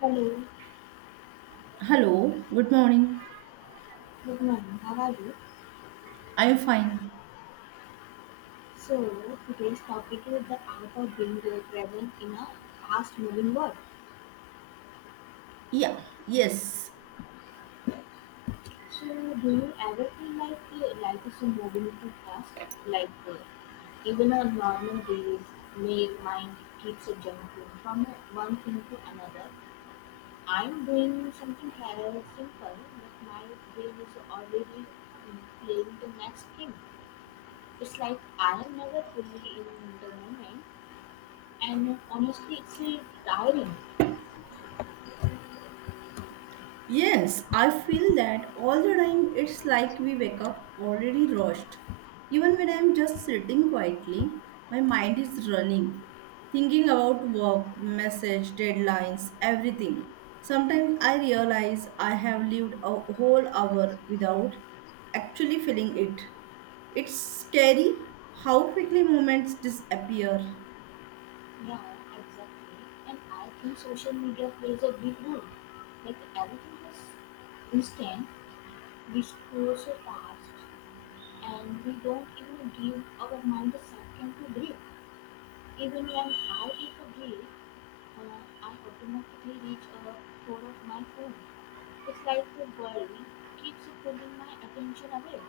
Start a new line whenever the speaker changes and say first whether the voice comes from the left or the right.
left: Hello,
right: Hello, good morning.
left: good morning. How are you?
right: Are you fine?
left: So today's topic is the art of being present in a fast-moving world.
right: Yeah, yes,
left: So do you ever feel like life is moving too fast? Like even on normal days, my mind keeps jumping from one thing to another. I'm doing something rather simple, but my brain is already playing the next thing. It's like I am never fully in the moment. And honestly, it's tiring.
right: yes. I feel that all the time. It's like we wake up already rushed. Even when I'm just sitting quietly, my mind is running, thinking about work, message, deadlines, everything. Sometimes I realize I have lived a whole hour without actually feeling it. It's scary how quickly moments disappear.
left: Yeah, exactly. And I think social media plays a big role. Like everything is instant, we scroll so fast, and we don't even give our mind a second to breathe. Even when I take a break, I automatically reach a for of my phone. It's like the world keeps pulling my attention away.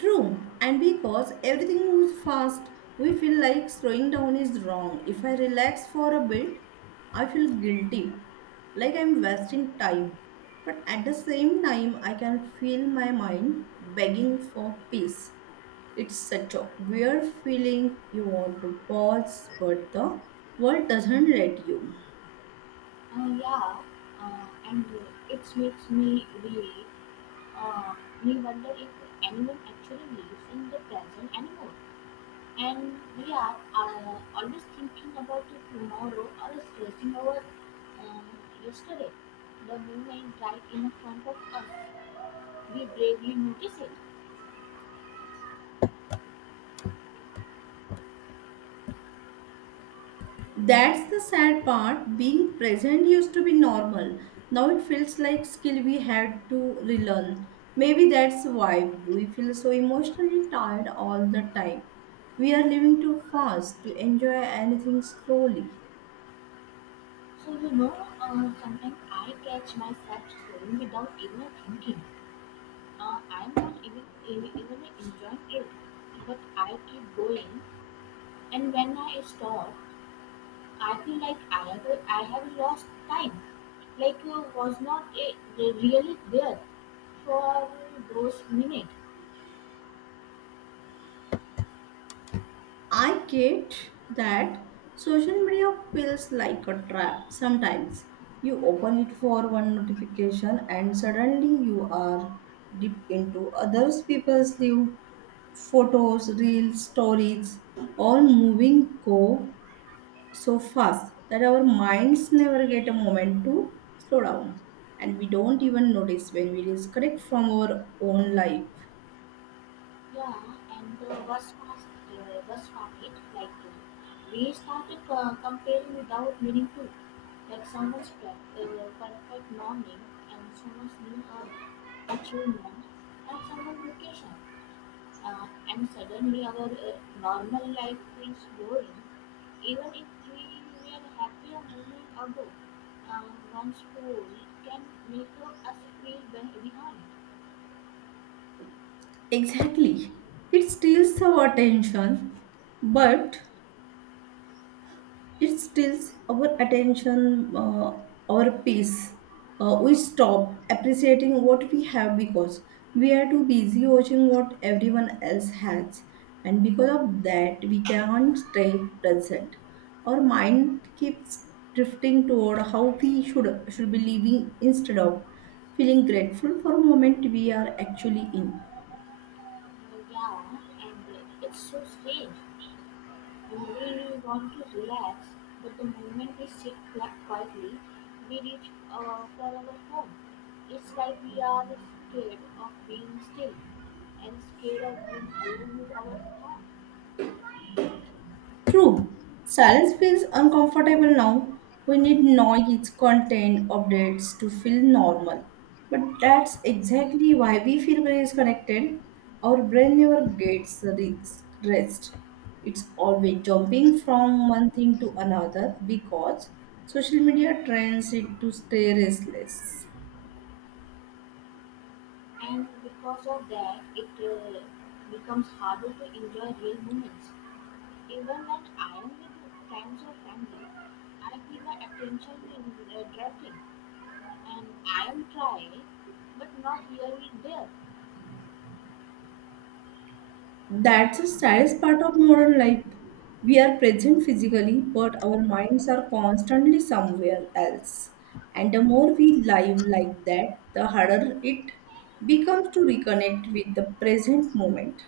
right: True, and because everything moves fast, we feel like slowing down is wrong. If I relax for a bit, I feel guilty, like I'm wasting time. But at the same time, I can feel my mind begging for peace. It's such a weird feeling. You want to pause, but the world doesn't let you.
left: Yeah, and it makes me really uh, we wonder if anyone actually lives in the present anymore. And we are always thinking about the tomorrow or stressing over um, yesterday. The moment right in front of us, we bravely notice it.
right: That's the sad part. Being present used to be normal. Now it feels like skill we had to relearn. Maybe that's why we feel so emotionally tired all the time. We are living too fast to enjoy anything slowly.
left: So sometimes I catch myself scrolling without even thinking. I am not even enjoying it, but I keep going. And when I stop, I feel like I have lost time, like was not a, really there for those minutes.
right: I get that social media feels like a trap sometimes. You open it for one notification and suddenly you are deep into others people's lives, photos, reels, stories, all moving go so fast that our minds never get a moment to slow down, and we don't even notice when we disconnect from our own life.
left: Yeah, and the worst part it like we started comparing without meaning to, like someone's perfect morning and someone's new achievement and someone's vacation. And suddenly our normal life feels boring, even if we were happy a moment ago. Uh, One school can make us feel behind.
right: Exactly. It steals our attention, but it steals our attention, our peace. We stop appreciating what we have because we are too busy watching what everyone else has. And because of that, we can't stay present. Our mind keeps drifting toward how we should be living instead of feeling grateful for a moment we are actually in.
left: Uh, yeah, and it's so strange. We really want to relax, but the moment we sit flat quietly, we reach for our home. It's like we are scared of being still and scared of being alone with our thoughts.
right: True, silence feels uncomfortable now. We need noise, content, updates to feel normal. But that's exactly why we feel very disconnected. Our brain never gets rest. It's always jumping from one thing to another because social media trains it to stay restless.
left: And because of that, it becomes harder to enjoy real moments. Even when I am with friends or family, I feel my attention is drifting, and I am trying, but not really there.
right: That's the saddest part of modern life. We are present physically, but our minds are constantly somewhere else. And the more we live like that, the harder it becomes to reconnect with the present moment.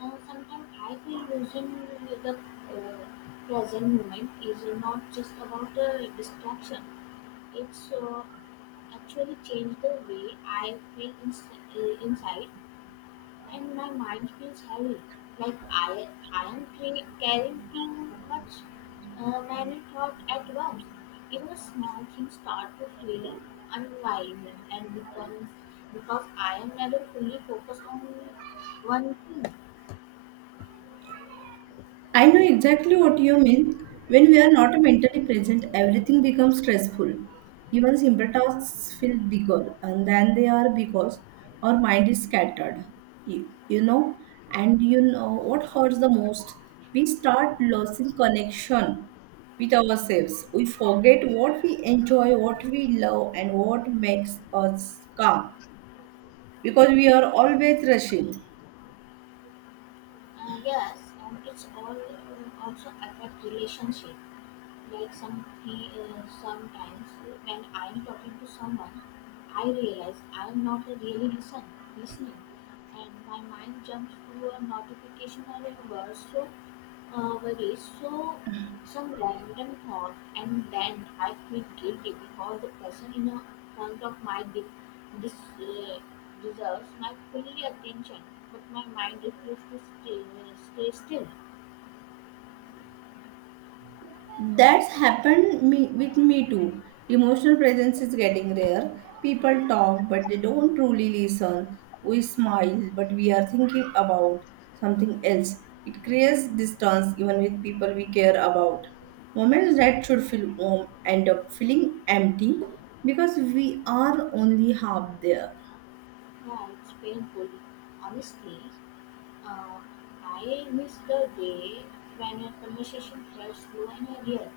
left: And sometimes I feel losing the present moment is not just about distraction. It's actually changed the way I feel inside, and my mind feels heavy, like I am carrying too much, many thoughts at once. Even small things start to feel unwinding and becomes because I am never fully focused on one thing.
right: I know exactly what you mean. When we are not mentally present, everything becomes stressful. Even simple tasks feel bigger and than they are because our mind is scattered. You, you know, and you know what hurts the most? We start losing connection with ourselves. We forget what we enjoy, what we love, and what makes us calm because we are always rushing.
left: Yes, and it's all also affect relationship. Like sometimes when I am talking to someone, I realize I am not a really listening, and my mind jumps to a notification or a word so worries so some random thought, and then I feel guilty because the person in a front of my de- dis uh, deserves my fully attention, but my mind refuses to stay still.
right: That's happened me, with me too. Emotional presence is getting rare. People talk, but they don't truly listen. We smile, but we are thinking about something else. It creates distance even with people we care about. Moments that should feel warm end up feeling empty because we are only half there.
left: Yeah, it's painful, honestly. Uh, I miss the day when a conversation felt slow and real,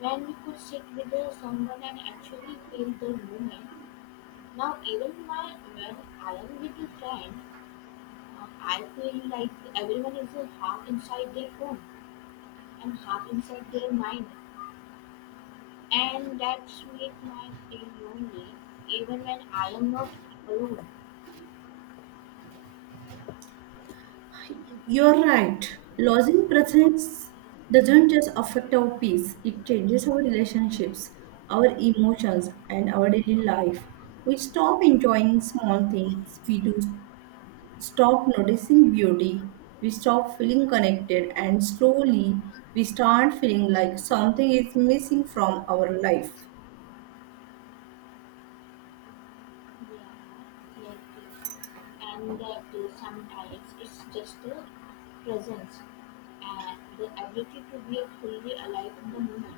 left: when we could sit with someone and actually feel the moment. Now, even when I am with a friend, I feel like everyone is half inside their phone and half inside their mind, and that's make my feel lonely even when I am not alone.
right: You're right. Losing presence doesn't just affect our peace, it changes our relationships, our emotions, and our daily life. We stop enjoying small things, we do stop noticing beauty, we stop feeling connected, and slowly we start feeling like something is missing from our life.
left: Yeah, like, and to some diets, it's just a presence and the ability to be fully alive in the moment.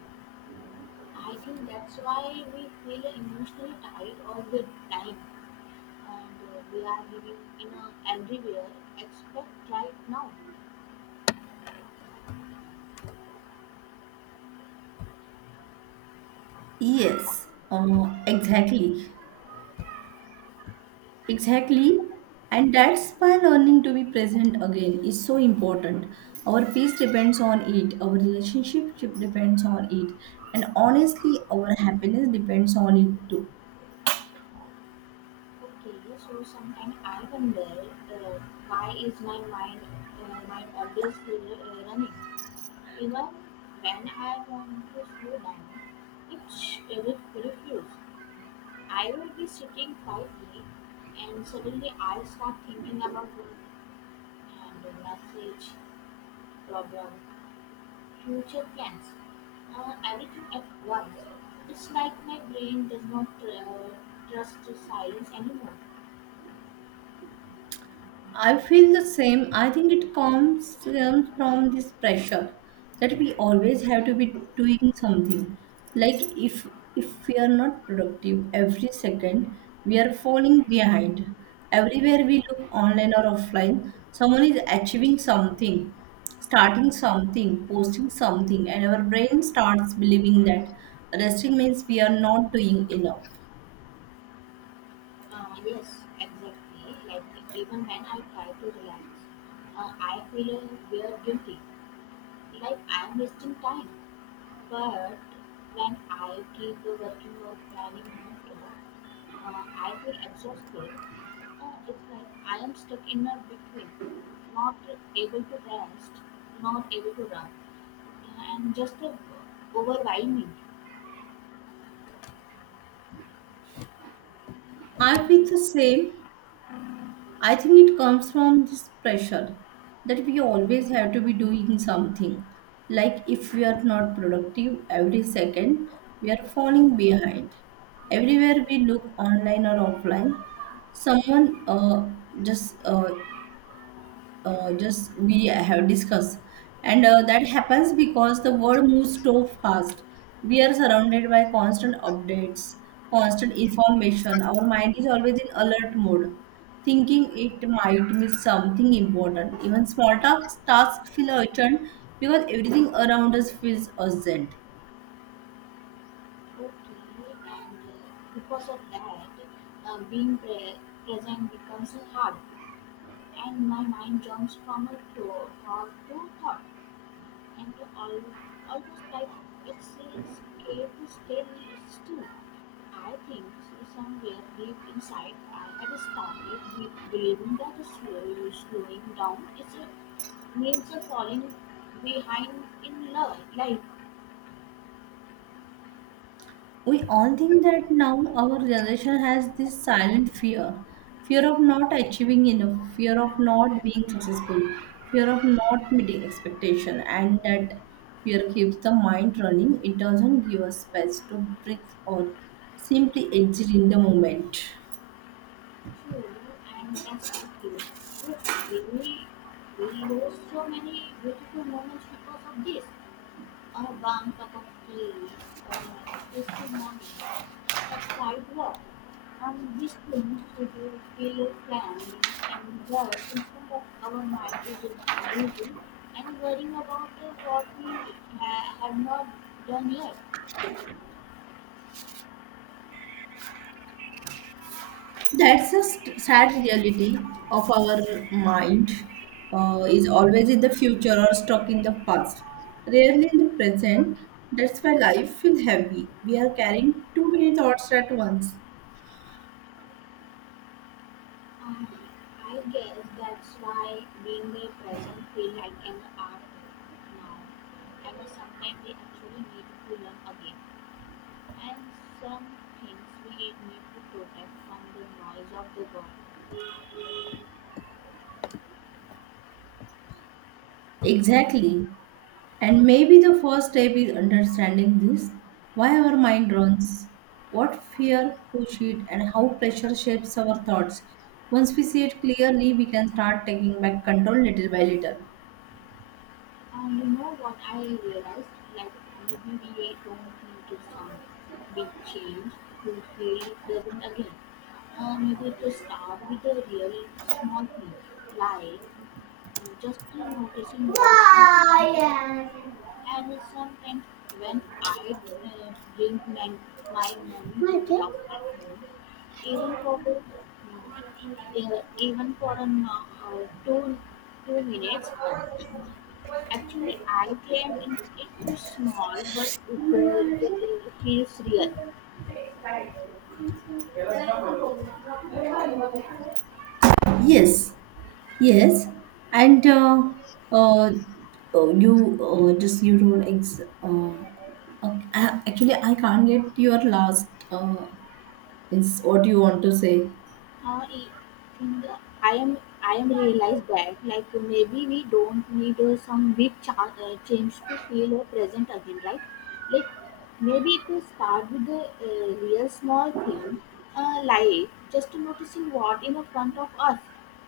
left: I think that's why we feel emotionally tired all the time, and we are living in a everywhere expect right now.
right: Yes, exactly. Exactly. And that's why learning to be present again is so important. Our peace depends on it, our relationship depends on it, and honestly, our happiness depends on it too.
left: Okay, so sometimes I wonder uh, why is my mind always running. Even when I want to slow down, it refuses. I will be sitting quietly, and suddenly I start thinking about work and the message, problem, future plans, everything at once. It's like my brain does not trust the silence anymore.
right: I feel the same. I think it comes from this pressure that we always have to be doing something. Like if we are not productive every second, we are falling behind. Everywhere we look online or offline, someone is achieving something, starting something, posting something, and our brain starts believing that resting means we are not doing enough.
left: Yes, exactly. Like even when I try to relax, I feel weird guilty, like I am wasting time. But when I keep working or planning nonstop, I feel exhausted. It's like I am stuck in a between, not able to rest, not able to run, and just overwhelming.
right: I feel the same. I think it comes from this pressure that we always have to be doing something. Like if we are not productive every second, we are falling behind. Everywhere we look online or offline, someone just uh, just we have discussed, and that happens because the world moves so fast, we are surrounded by constant updates, constant information, our mind is always in alert mode, thinking it might miss something important, even small tasks feel urgent because everything around us feels urgent.
left: Okay, and because of that, being present becomes hard, and my mind jumps from thought to thought. And al- almost like it's scared to stay still. I think somewhere deep inside I have started believing that slowing down is a means of falling behind in love, life.
right: We all think that now. Our generation has this silent fear of not achieving enough, fear of not being successful, fear of not meeting expectation, and that fear keeps the mind running. It doesn't give us space to breathe or simply exit in the moment.
left: True, and that's what you. But really, we lose so many beautiful moments because of this. A warm cup of tea, or a peaceful morning. A sidewalk on which things should we feel planning and work instead of our mind is busy and worrying about what we have not done yet.
right: That's a sad reality of our mind, is always in the future or stuck in the past, rarely in the present. That's why life feels heavy. We are carrying too many thoughts at once.
left: Uh, I guess that's why being the present feel like an art now. And sometimes we actually need to learn again. And some things we need to protect from the noise of the world.
right: Exactly. And maybe the first step is understanding this: why our mind runs, what fear push it, and how pressure shapes our thoughts. Once we see it clearly, we can start taking back control little by little.
left: And you know what I realized? Like maybe we don't need to some big change to feel pleasant again. Maybe to start with a really small thing, like just noticing what's in me.
right: Why?
left: And sometimes when I uh, bring my morning to
right: My thing?
left: without my home, even for even for two two minutes, actually, I came in. It was small, but the he's real.
right: Yes, yes, and uh, oh, you just you told okay, actually I can't get your last is what you want to say.
left: I think I am realized that like maybe we don't need some big change to feel present again, right? Like maybe to start with the real small thing, like just noticing what in the front of us.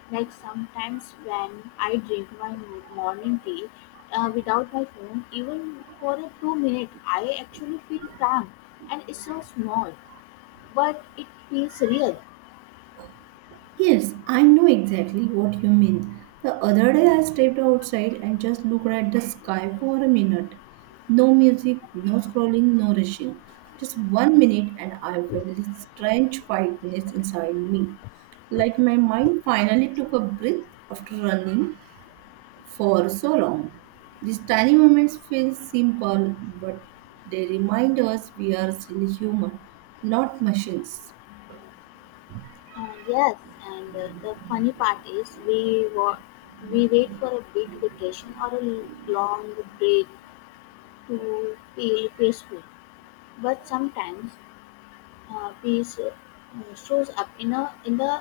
left: Like sometimes when I drink my morning tea without my phone, even for a 2 minute, I actually feel calm, and it's so small, but it feels real.
right: Yes, I know exactly what you mean. The other day I stepped outside and just looked at the sky for a minute. No music, no scrolling, no rushing. Just 1 minute and I felt this strange quietness inside me. Like my mind finally took a breath after running for so long. These tiny moments feel simple, but they remind us we are still human, not machines.
left: Yes, and the funny part is we wait for a big vacation or a long break to feel peaceful, but sometimes peace shows up in the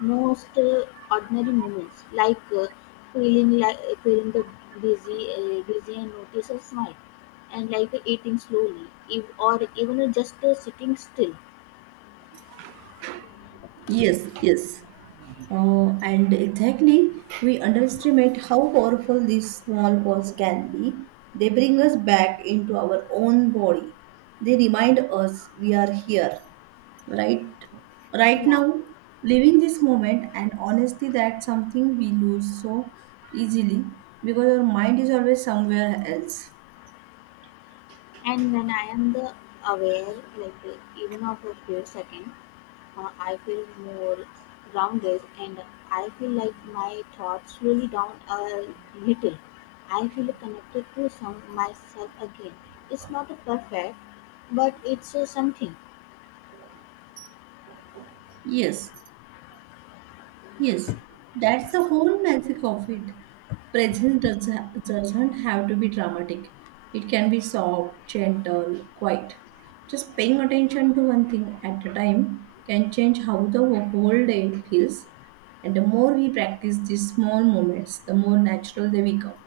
left: most ordinary moments, like feeling like feeling the busy and notice a smile, and like eating slowly, if, or even just sitting still.
right: Yes, yes. And exactly, we underestimate how powerful these small walls can be. They bring us back into our own body. They remind us we are here, right? Right
left: Yeah,
right: now, living this moment, and honestly, that's something we lose so easily because our mind is always somewhere else.
left: and when I am the aware, like even of a few seconds, I feel more grounded, and I feel like my thoughts slowly down a little. I feel connected to some myself again. It's not a perfect, but it's something.
right: Yes, yes, that's the whole magic of it. Presence doesn't have to be dramatic. It can be soft, gentle, quiet. Just paying attention to one thing at a time can change how the whole day feels. And the more we practice these small moments, the more natural they become.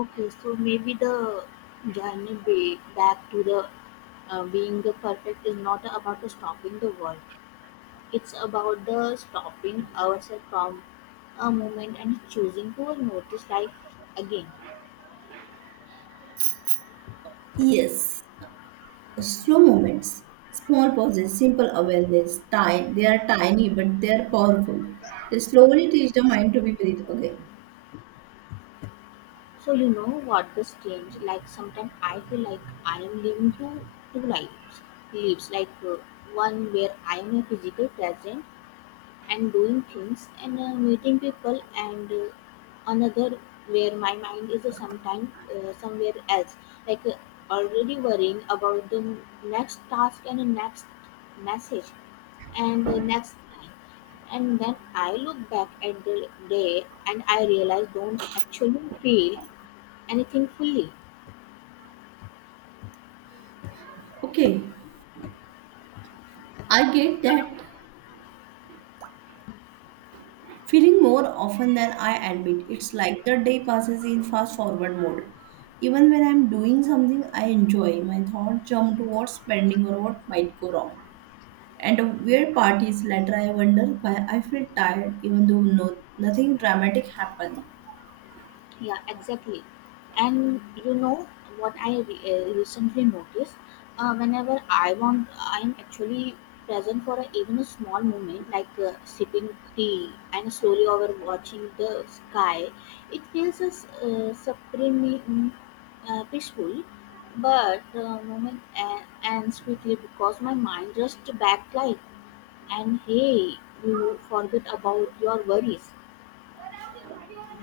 left: Okay, so maybe the journey be back to the being the perfect is not about stopping the world. It's about the stopping ourselves from a moment and choosing to notice life again.
right: Yes, slow moments, small pauses, simple awareness. Tiny, they are tiny, but they are powerful. They slowly teach the mind to be breathe again.
left: So you know what the strange, like sometimes I feel like I am living two lives, like one where I am a physical present and doing things and meeting people and another where my mind is sometime somewhere else, like already worrying about the next task and the next message and the next time, and then I look back at the day and I realize don't actually feel anything fully.
right: Okay, I get that feeling more often than I admit. It's like the day passes in fast forward mode. Even when I'm doing something I enjoy, my thoughts jump to what's pending or what might go wrong. And a weird part is later I wonder why I feel tired even though no, nothing dramatic happened.
left: Yeah, exactly. And you know what I recently noticed? Whenever I want, I'm actually present for a, even a small moment, like sipping tea and slowly over watching the sky. It feels as supremely peaceful, but the moment ends quickly because my mind just backlight, and hey, you forget about your worries.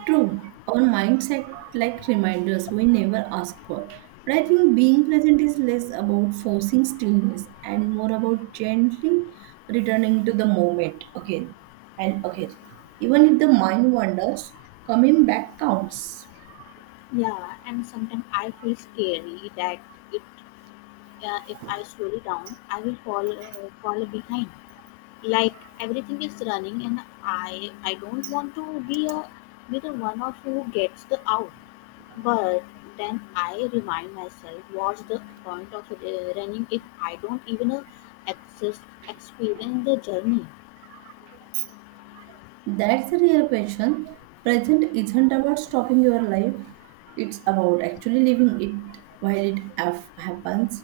right: True, our minds act like reminders we never ask for. But I think being present is less about forcing stillness and more about gently returning to the moment again and again. Even if the mind wanders, coming back counts.
left: Yeah, and sometimes I feel scary that it, if I slow down, I will fall behind. Like everything is running, and I don't want to be the one of who gets the out. But then I remind myself, what's the point of running if I don't even access experience the journey?
right: That's the real question. Present isn't about stopping your life, it's about actually living it while it happens.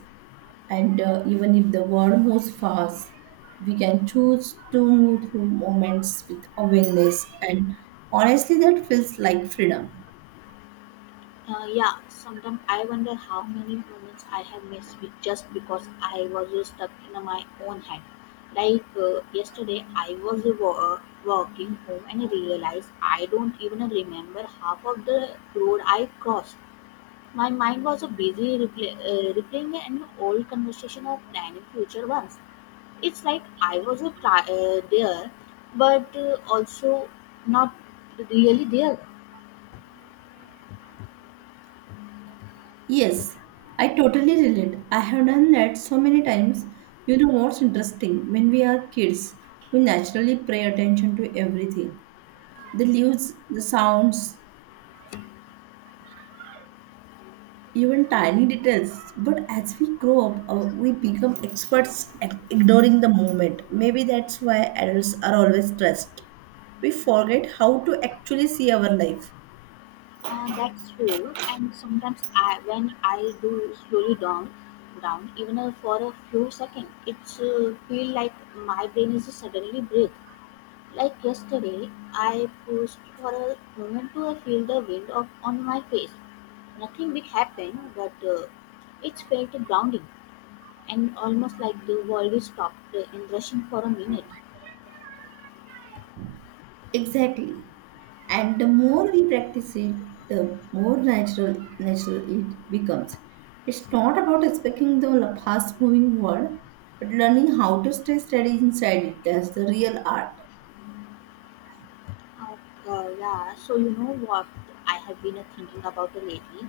right: And even if the world moves fast, we can choose to move through moments with awareness, and honestly, that feels like freedom.
left: Yeah, sometimes I wonder how many moments I have missed with just because I was so stuck in my own head. Like yesterday, I was walking home and realized I don't even remember half of the road I crossed. My mind was busy replaying an old conversation or planning future ones. It's like I was there, but also not really there.
right: Yes, I totally relate. I have done that so many times. You know what's interesting? When we are kids, we naturally pay attention to everything, the leaves, the sounds, even tiny details, but as we grow up we become experts at ignoring the moment. Maybe that's why adults are always stressed. We forget how to actually see our life.
left: That's true. And sometimes when I do slowly down even for a few seconds, it's feel like my brain is suddenly breathe. Like yesterday, I pushed for a moment to feel the wind of on my face. Nothing big happened, but it felt grounding and almost like the world is stopped and rushing for a minute.
right: Exactly. And the more we practice it, the more natural it becomes. It's not about escaping the fast moving world, but learning how to stay steady inside it. That's the real art.
left: Yeah, so you know what I have been thinking about lately?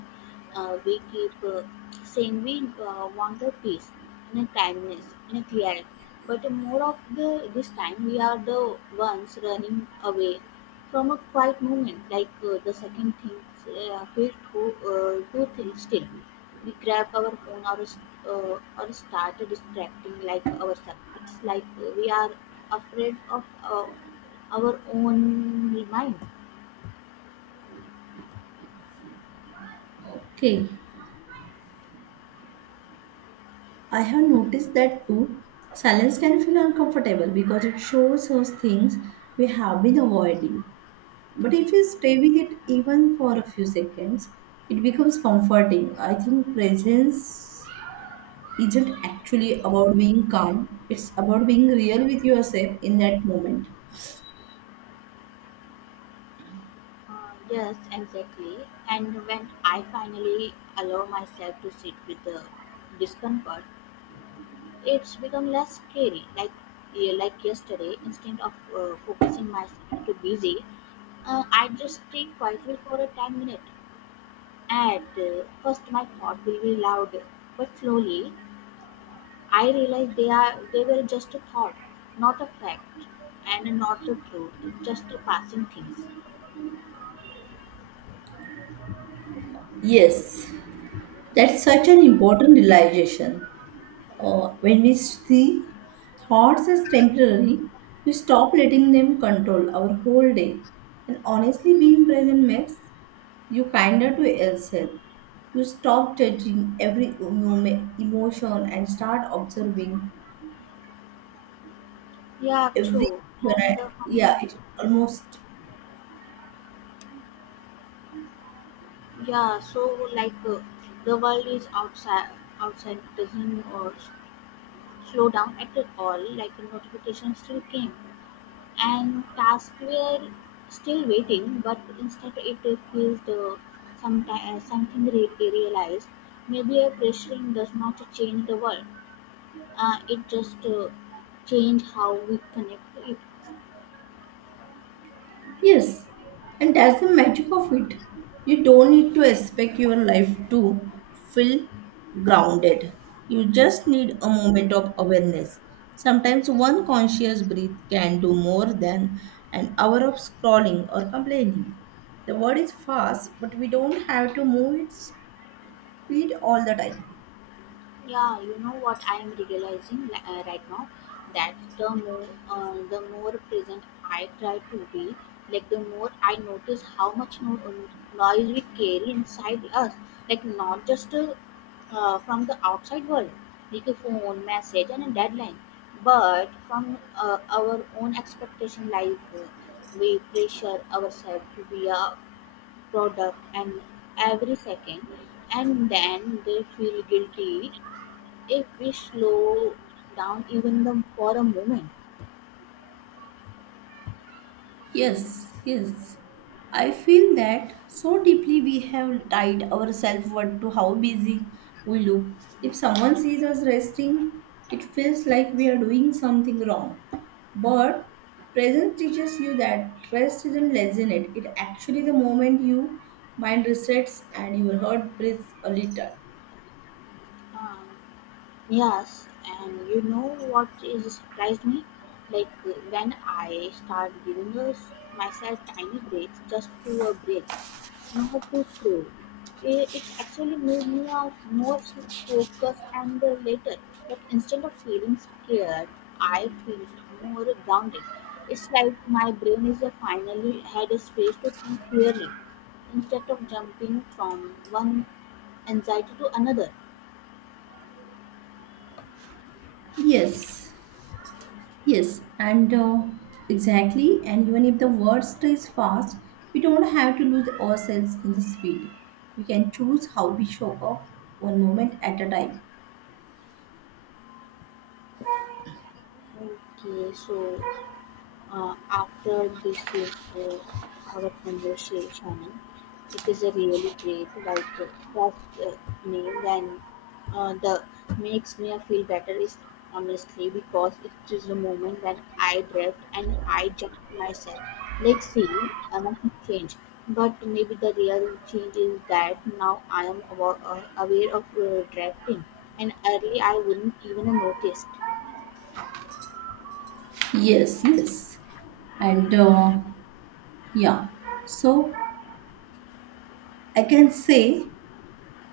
left: We keep saying we want a peace and a kindness and a clarity, but more of the this time we are the ones running away from a quiet moment. Like the second things feel to two things still, we grab our phone or start distracting like ourselves. It's like we are afraid of. Our own mind.
right: Okay, I have noticed that too. Silence can feel uncomfortable because it shows us things we have been avoiding. But if you stay with it even for a few seconds, it becomes comforting. I think presence isn't actually about being calm, it's about being real with yourself in that moment.
left: Yes, exactly. And when I finally allow myself to sit with the discomfort, it's become less scary. Like yeah, like yesterday, instead of focusing myself to busy, I just stay quietly for a 10 minute. At first, my thought will be loud, but slowly I realize they were just a thought, not a fact, and not the truth, just a passing things.
right: Yes, that's such an important realization. When we see thoughts as temporary, we stop letting them control our whole day. And honestly, being present makes you kinder to yourself. You stop judging every emotion and start observing
left: Yeah,
right: every.
left: true. And the
right: Yeah,
left: hum-
right: it's almost.
left: yeah, so like the world outside doesn't slow down at all. Like the notification still came, and tasks were still waiting. But instead, it feels the sometime realized. Maybe a pressuring does not change the world. It just change how we connect to it.
right: Yes, and that's the magic of it. You don't need to expect your life to feel grounded. You just need a moment of awareness. Sometimes one conscious breath can do more than an hour of scrolling or complaining. The world is fast, but we don't have to move its speed all the time.
left: Yeah, you know what I am realizing right now that the more present I try to be, like the more I notice how much noise we carry inside us, like not just from the outside world, like a phone, message, and a deadline, but from our own expectation, like we pressure ourselves to be a product and every second, and then they feel guilty if we slow down even the, for a moment.
right: Yes, yes. I feel that so deeply we have tied our self worth to how busy we look. If someone sees us resting, it feels like we are doing something wrong. But presence teaches you that rest isn't laziness, it actually the moment you mind resets and your heart breathes a little.
left: Um, yes, and you know what is surprised me? Like when I start giving us myself tiny breaks just to a break, not to scroll. It actually made me a more focused and later. Like instead of feeling scared, I feel more grounded. It's like my brain is finally had a space to think clearly instead of jumping from one anxiety to another.
right: Yes. Yes, and exactly. And even if the world stays fast, we don't have to lose ourselves in the speed. We can choose how we show up one moment at a time.
left: Okay, so after this is uh, our conversation, it is a really great like first uh, meal and the makes me feel better is honestly because it is a moment when I drift and I jump myself. Like see, nothing changed. But maybe the real change is that now I am aware of drifting, and early I wouldn't even noticed.
right: Yes, yes. And yeah, so I can say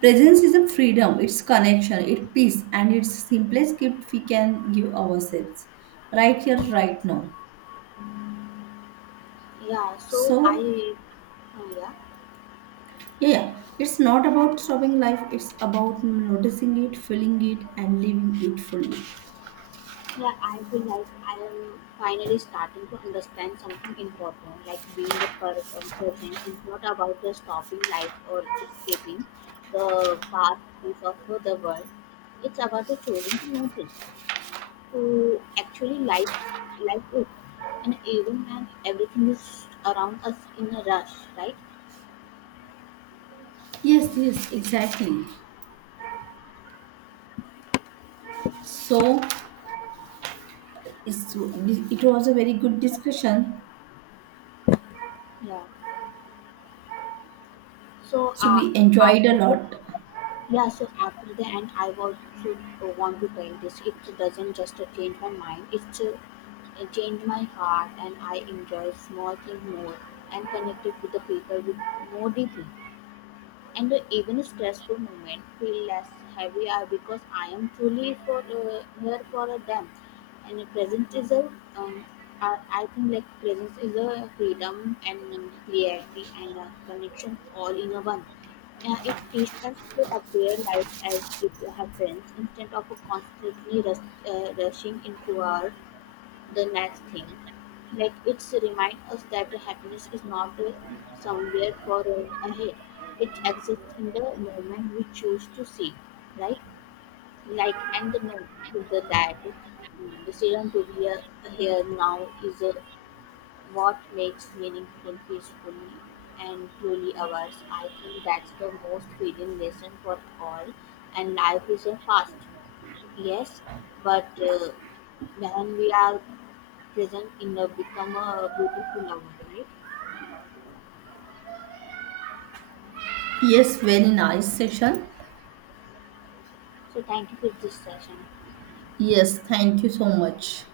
right: presence is a freedom, it's connection, it's peace, and it's simplest gift we can give ourselves right here, right now.
left: Yeah, so
right: So.
left: yeah.
right: Yeah, yeah. It's not about stopping life, it's about noticing it, feeling it, and living it fully.
left: Yeah, I feel like I am finally starting to understand something important, like being present is not about the stopping life or escaping the path of the world. It's about the choosing to notice, to actually like it, and even when everything is around us in a rush, right?
right: Yes, yes, exactly. So, it was a very good discussion.
left: Yeah. So,
right: So, we enjoyed a
left: after
right: lot.
left: yeah, so after the end, I also want to try this. It doesn't just change my mind; it changed my heart, and I enjoy small things more and connected with the people with more deeply and even a stressful moment feel less heavy because I am truly for here for them. And um, I think like presence is a freedom and clarity and a connection all in a one. It teaches us to appear life as it happens instead of rushing into our the next thing. Like it's remind us that happiness is not somewhere far ahead. It exists in the moment we choose to see, right? Like and the mo- the that mm, decision to be here now is what makes meaningful, peacefully, and truly ours. I think that's the most feeling lesson for all. And life is a fast, yes, but when we are present in the Become a Beautiful Lover, right?
right: Yes, very nice session.
left: So thank you for this session.
right: Yes, thank you so much.